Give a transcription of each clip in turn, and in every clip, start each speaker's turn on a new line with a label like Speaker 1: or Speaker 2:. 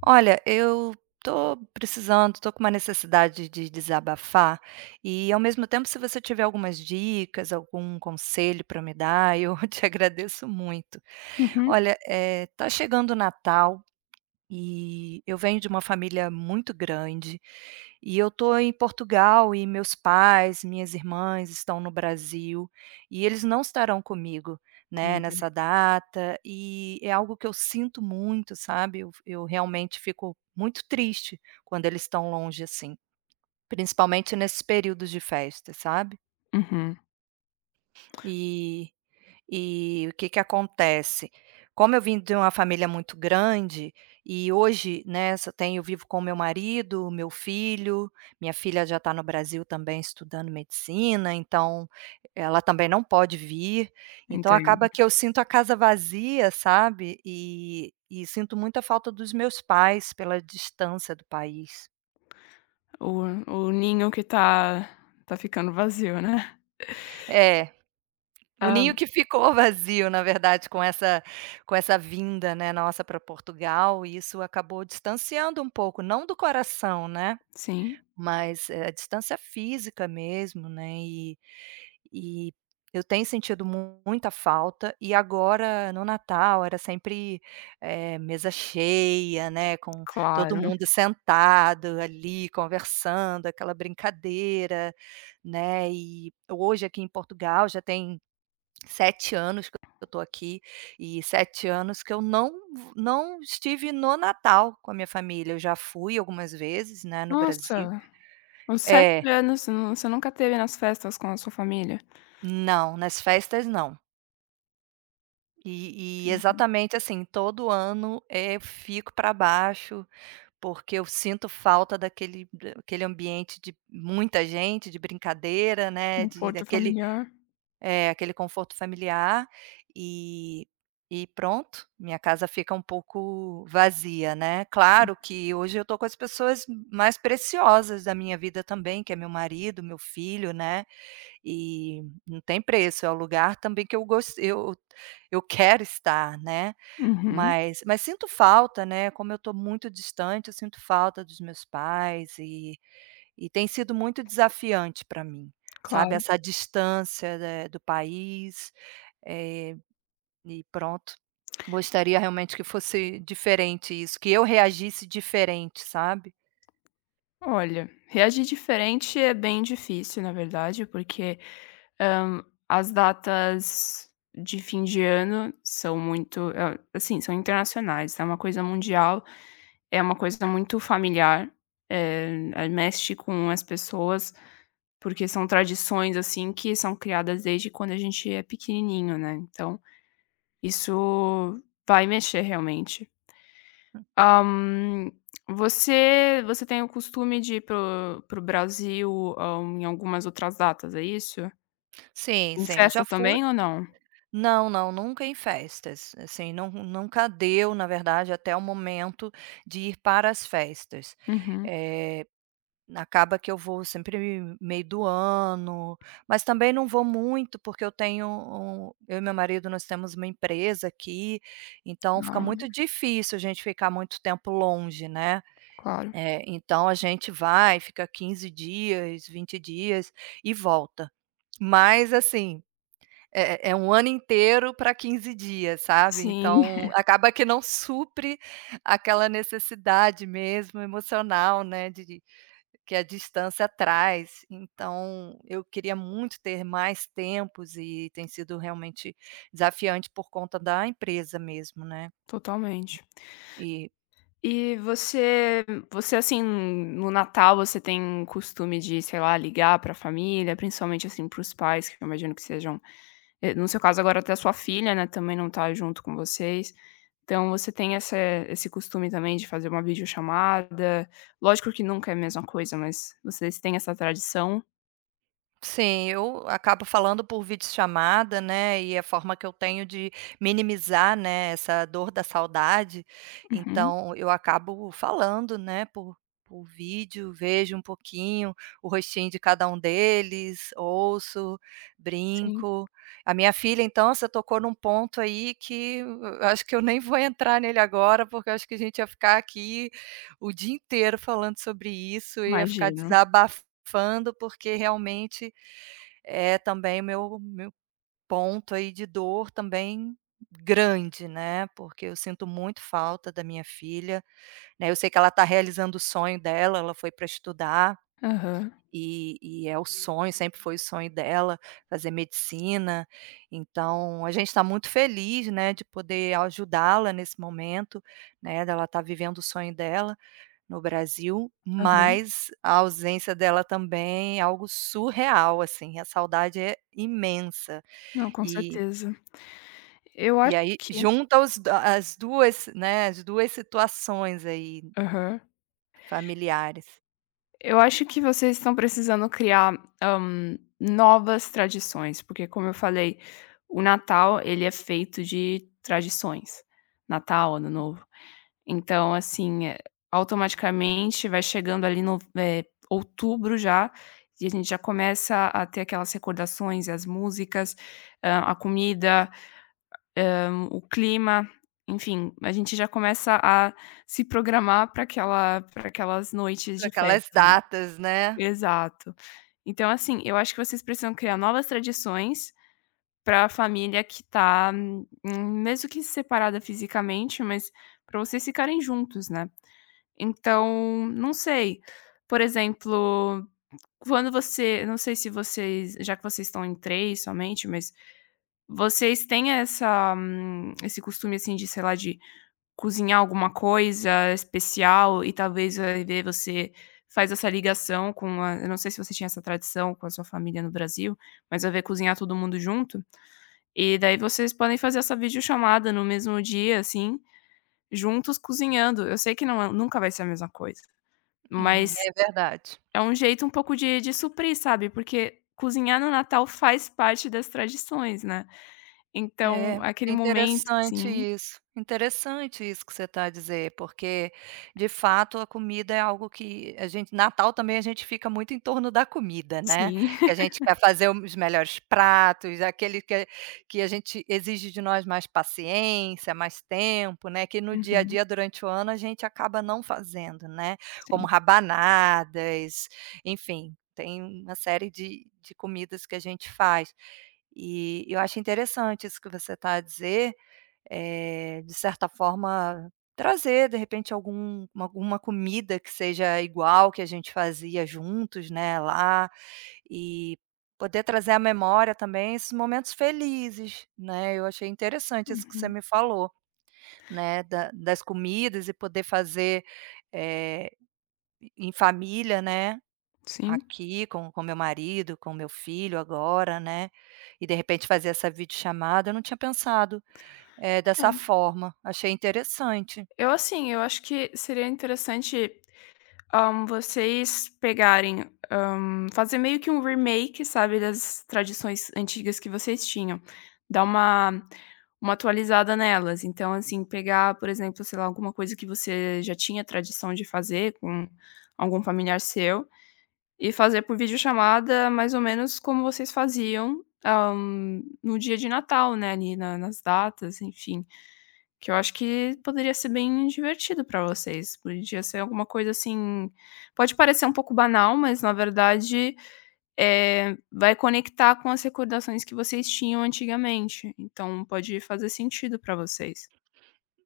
Speaker 1: Olha, eu tô precisando, tô com uma necessidade de desabafar, e ao mesmo tempo se você tiver algumas dicas, algum conselho para me dar eu te agradeço muito.
Speaker 2: Uhum.
Speaker 1: Olha, eh, tá chegando o Natal, e eu venho de uma família muito grande, e eu estou em Portugal e meus pais, minhas irmãs estão no Brasil, e eles não estarão comigo, né, nessa
Speaker 2: Entendi.
Speaker 1: data. E é algo que eu sinto muito, sabe, eu fi eu realmente fico muito triste quando eles estão longe, assim, principalmente nesses períodos de festa, sabe.
Speaker 2: Uhum.
Speaker 1: E e o que que acontece, como eu vim de uma família muito grande, e hoje, né, só tenho vivo com o meu marido, o meu filho, minha filha já está no Brasil também, estudando medicina, então ela também não pode vir, então
Speaker 2: Entendo.
Speaker 1: acaba que eu sinto a casa vazia, sabe, e e sinto muita falta dos meus pais pela distância do país.
Speaker 2: O o ninho que tá tá ficando vazio, né.
Speaker 1: É, o
Speaker 2: Hã.
Speaker 1: ninho que ficou vazio, na verdade, com essa com essa vinda, né, nossa para Portugal, e isso acabou distanciando um pouco. Não do coração, né,
Speaker 2: Sim.
Speaker 1: mas, eh, a distância física mesmo, né, e e eu tenho sentido muita falta. E agora, no Natal, era sempre, eh, mesa cheia, né, com todo
Speaker 2: Claro.
Speaker 1: mundo sentado ali conversando, aquela brincadeira, né. E hoje, aqui em Portugal, já tem 7 anos que eu tô aqui e 7 anos que eu não vo não estive no Natal com a minha família. Eu já fui algumas vezes, né, no Brasil.
Speaker 2: Nossa, uns 7
Speaker 1: É.
Speaker 2: anos você nunca esteve nas festas com a sua família?
Speaker 1: Não, nas festas não. E e
Speaker 2: Entendi.
Speaker 1: exatamente assim, todo ano, eh, eu fico para baixo, porque eu sinto falta daquele aquele ambiente de muita gente, de brincadeira, né, de
Speaker 2: Conforto
Speaker 1: daquele,
Speaker 2: familiar.
Speaker 1: é, aquele conforto familiar. E e pronto, minha casa fica um pouco vazia, né. Claro que hoje eu tô com as pessoas mais preciosas da minha vida também, que é meu marido, meu filho, né, e não tem preço. É o lugar também que eu gos eu eu quero estar, né,
Speaker 2: Uhum.
Speaker 1: mas mas sinto falta, né. Como eu estou muito distante, eu sinto falta dos meus pais e e tem sido muito desafiante para mim, sabe,
Speaker 2: Claro.
Speaker 1: essa distância, né, do país, eh. E pronto, gostaria realmente que fosse diferente isso, que eu reagisse diferente, sabe.
Speaker 2: Olha, reagir diferente é bem difícil na verdade porque, hã, as datas de fim de ano são muito assim são internacionais, é uma coisa mundial, é uma coisa muito familiar, eh, ai mexe com as pessoas, porque são tradições assim que são criadas desde quando a gente é pequenininho né. Então, isso vai mexer realmente. Hã, você você tem o costume de ir para o para o Brasil, hã, em algumas outras datas é isso?
Speaker 1: Sim,
Speaker 2: Em
Speaker 1: sim, eu
Speaker 2: festa
Speaker 1: já fui
Speaker 2: também ou não?
Speaker 1: Não, não, nunca em festas, assim. Não, nunca deu, na verdade, até o momento de ir para as festas.
Speaker 2: Uhum.
Speaker 1: Eh, acaba que eu vou sempre meio do ano, mas também não vou muito, porque eu tenho um eu e meu marido, nós temos uma empresa aqui, então fica
Speaker 2: Ah.
Speaker 1: muito difícil a gente ficar muito tempo longe, né,
Speaker 2: Claro.
Speaker 1: eh. Então a gente vai, fica 15 dias, 20 dias e volta, mas, assim, é é um ano inteiro para 15 dias, sabe,
Speaker 2: Sim.
Speaker 1: então acaba que não supre aquela necessidade mesmo emocional, né, de de que a distância traz. Então eu queria muito ter mais tempos, e tem sido realmente desafiante por conta da empresa mesmo, né.
Speaker 2: Totalmente.
Speaker 1: E.
Speaker 2: E você você assim, no natal você tem o costume de, sei lá, ligar para família? Principalmente assim para os pais que eu imagino que sejam, no seu caso agora até a sua filha, né, também não está junto com vocês, então você tem essa esse costume também de fazer uma videochamada, lógico que nunca é a mesma coisa, mas vocês têm essa tradição?
Speaker 1: Sim, eu acabo falando por videochamada, né, e a forma que eu tenho de minimizar, né, essa dor da saudade.
Speaker 2: Uhum.
Speaker 1: Então eu acabo falando, né, por por vídeo, vejo um pouquinho o rostinho de cada um deles, ouço,
Speaker 2: Sim.
Speaker 1: brinco. A minha filha então, você tocou em um ponto aí que acho que eu nem vou entrar nele agora porque eu acho que a gente ia ficar aqui o dia inteiro falando sobre isso e ia ficar
Speaker 2: Imagino.
Speaker 1: desabafando, porque realmente é também meu meu ponto aí de dor, também grande, né. Porque eu sinto muito falta da minha filha, né, eu sei que ela está realizando o sonho dela, ela foi pra estudar,
Speaker 2: Aham.
Speaker 1: e e é o sonho sempre foi o sonho dela fazer medicina, então a gente tá muito feliz, né, de poder ajudá-la nesse momento, né, dela estar vivendo o sonho dela, no Brasil,
Speaker 2: Aham.
Speaker 1: mas a ausência dela também é algo surreal assim, a saudade é imensa,
Speaker 2: Não, com
Speaker 1: e
Speaker 2: certeza. Eu
Speaker 1: e
Speaker 2: acho
Speaker 1: aí
Speaker 2: que
Speaker 1: junta os as 2, né, as 2 situações aí,
Speaker 2: Aham.
Speaker 1: familiares.
Speaker 2: Eu acho que vocês estão precisando criar, hã, novas tradições, porque como eu falei, o Natal ele é feito de tradições. Natal, Ano Novo, então assim, eh, automaticamente vai chegando ali no eh, outubro já, e a gente já começa a ter aquelas recordações e as músicas, hã, a comida, hã, o clima, enfim. A gente já começa a se programar pra aquela pra aquelas noites
Speaker 1: Pra
Speaker 2: de
Speaker 1: aquelas
Speaker 2: festa.
Speaker 1: datas, né.
Speaker 2: Exato, então assim, eu acho que vocês precisam criar novas tradições, pra família que tá mesmo que separada fisicamente, mas para vocês ficarem juntos, né. Então não sei, por exemplo, quando você, não sei se vocês já que vocês estão em 3 somente, mas vocês têm essa esse costume assim de, sei lá, de cozinhar alguma coisa especial e talvez a ideia de você faz essa ligação com a eu não sei se você tinha essa tradição com a sua família no Brasil, mas a ver cozinhar todo mundo junto, e daí vocês podem fazer essa videochamada no mesmo dia assim, juntos cozinhando, eu sei que não é nunca vai ser a mesma coisa.
Speaker 1: Uhum,
Speaker 2: Mas,
Speaker 1: é verdade.
Speaker 2: é um jeito um pouco de de suprir sabe, porque cozinhar no Natal faz parte das tradições, né. Então
Speaker 1: É,
Speaker 2: aquele
Speaker 1: é
Speaker 2: momento
Speaker 1: interessante
Speaker 2: assim
Speaker 1: isso, interessante isso que você tá a dizer, porque de fato a comida é algo que a gente natal também a gente fica muito em torno da comida, né.
Speaker 2: Sim.
Speaker 1: Que a gente quer fazer os melhores pratos, aquele que que a gente exige de nós mais paciência, mais tempo, né, que no dia a
Speaker 2: Uhum.
Speaker 1: dia durante o ano a gente acaba não fazendo, né.
Speaker 2: Sim.
Speaker 1: Como rabanadas, enfim, tem uma série de de comidas que a gente faz e eu acho interessante isso que você tá a dizer, eh, de certa forma trazer de repente algum alguma comida que seja igual que a gente fazia juntos, né, lá, e poder trazer à memória também esses momentos felizes, né. Eu achei interessante isso que você
Speaker 2: Uhum.
Speaker 1: me falou, né, da das comidas e poder fazer, eh, em família, né,
Speaker 2: Sim.
Speaker 1: aqui com com meu marido, com meu filho agora, né, e de repente fazer essa videochamada eu não tinha pensado, eh, dessa
Speaker 2: É.
Speaker 1: forma, achei interessante.
Speaker 2: Eu assim, eu acho que seria interessante, hã, vocês pegarem, hã, fazer meio que um remake, sabe, das tradições antigas que vocês tinham, dar uma uma atualizada nelas. Então assim pegar por exemplo, sei lá, alguma coisa que você já tinha tradição de fazer com algum familiar seu e fazer por videochamada mais ou menos como vocês faziam, hã, no dia de Natal, né, ali na nas datas, enfim. Que eu acho que poderia ser bem divertido para vocês, podia ser alguma coisa assim pode parecer um pouco banal, mas na verdade, eh, vai conectar com as recordações que vocês tinham antigamente, então pode fazer sentido para vocês.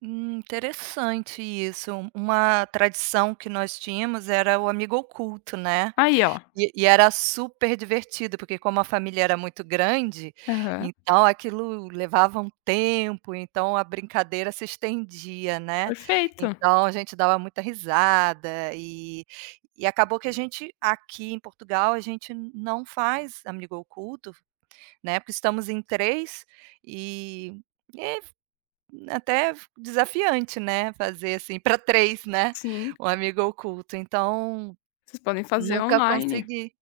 Speaker 1: Hum, interessante isso, uma tradição que nós tínhamos era o amigo oculto, né.
Speaker 2: Aí ó.
Speaker 1: E e era super divertido porque como a família era muito grande,
Speaker 2: Aham.
Speaker 1: então aquilo levava um tempo, então a brincadeira se estendia, né.
Speaker 2: Perfeito.
Speaker 1: Então a gente dava muita risada e e acabou que a gente aqui em Portugal, a gente não faz amigo oculto, né, porque estamos em 3, e f até f desafiante, né, fazer assim para 3, né,
Speaker 2: Sim.
Speaker 1: um amigo oculto então,
Speaker 2: Vocês podem fazer
Speaker 1: nunca
Speaker 2: online,
Speaker 1: consegui.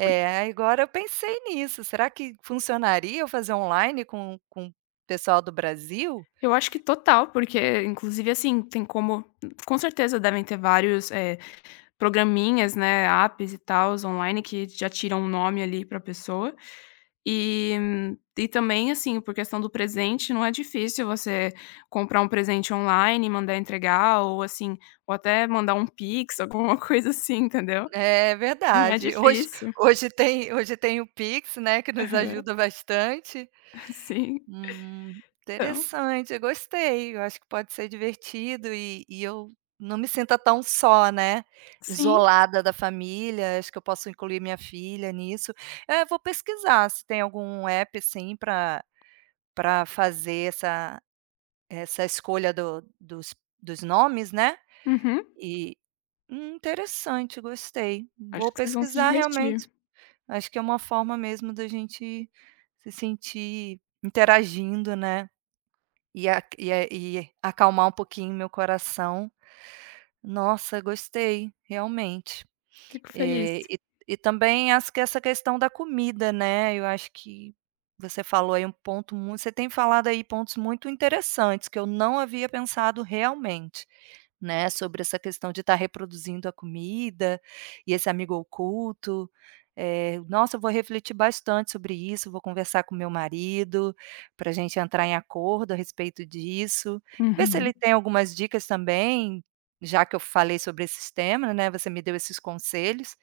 Speaker 2: po
Speaker 1: agora eu pensei nisso, será que funcionaria eu fazer online com com o pessoal do Brasil?
Speaker 2: Eu acho que total, porque inclusive assim, tem como com certeza devem ter vários, eh, programinhas, né, APPs e tals, online que já tiram o nome ali pra pessoa. E, e também assim por questão do presente não é difícil você comprar um presente online e mandar entregar, ou assim, ou até mandar um PIX alguma coisa assim entendeu.
Speaker 1: É
Speaker 2: Não é
Speaker 1: verdade, hoje
Speaker 2: difícil.
Speaker 1: hoje tem hoje tem o PIX, né, que nos
Speaker 2: Aham.
Speaker 1: ajuda bastante.
Speaker 2: Sim,
Speaker 1: Hum,
Speaker 2: então.
Speaker 1: interessante, eu gostei, eu acho que pode ser divertido e e eu não me sinta tão só, né,
Speaker 2: Sim.
Speaker 1: isolada da família, acho que eu posso incluir minha filha nisso. É, vou pesquisar se tem algum APP, assim pra pra fazer essa essa escolha do dos dos nomes, né.
Speaker 2: Uhum.
Speaker 1: E, hum, interessante gostei,
Speaker 2: Acho
Speaker 1: vou
Speaker 2: que vocês vão se
Speaker 1: pesquisar realmente,
Speaker 2: divertir.
Speaker 1: acho que é uma forma mesmo da gente se sentir interagindo, né. E a e é e acalmar um pouquinho o meu coração. Nossa gostei, realmente,
Speaker 2: Fico
Speaker 1: e,
Speaker 2: feliz.
Speaker 1: e e também acho que essa questão da comida, né, eu acho que você falou aí um ponto muito você tem falado aí pontos muito interessantes que eu não havia pensado realmente, né, sobre essa questão de estar reproduzindo a comida e esse amigo oculto, eh, nossa vou refletir bastante sobre isso, vou conversar com meu marido, pra gente entrar em acordo a respeito disso e ver se
Speaker 2: Uhum.
Speaker 1: ele tem algumas dicas também, já que eu falei sobre esses tema, né, você me deu esses conselhos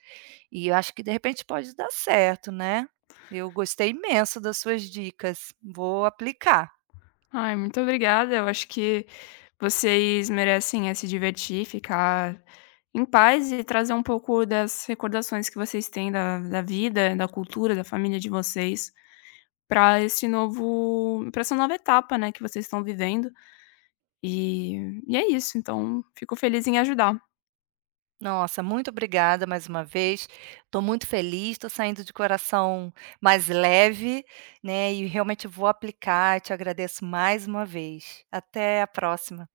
Speaker 1: e eu acho que de repente pode dar certo, né. Eu gostei imenso das suas dicas, vou aplicar.
Speaker 2: Ai muito obrigada, eu acho que vocês merecem é se divertir, ficar em paz e trazer um pouco das recordações que vocês têm da da vida, da cultura, da família de vocês, pra esse novo para essa nova etapa, né, que vocês estão vivendo. E e é isso então, fico feliz em ajudar.
Speaker 1: Nossa, muito obrigada mais uma vez, tô muito feliz, tô saindo de coração mais leve, né, e realmente vou aplicar, te agradeço mais um vez. Até a próxima.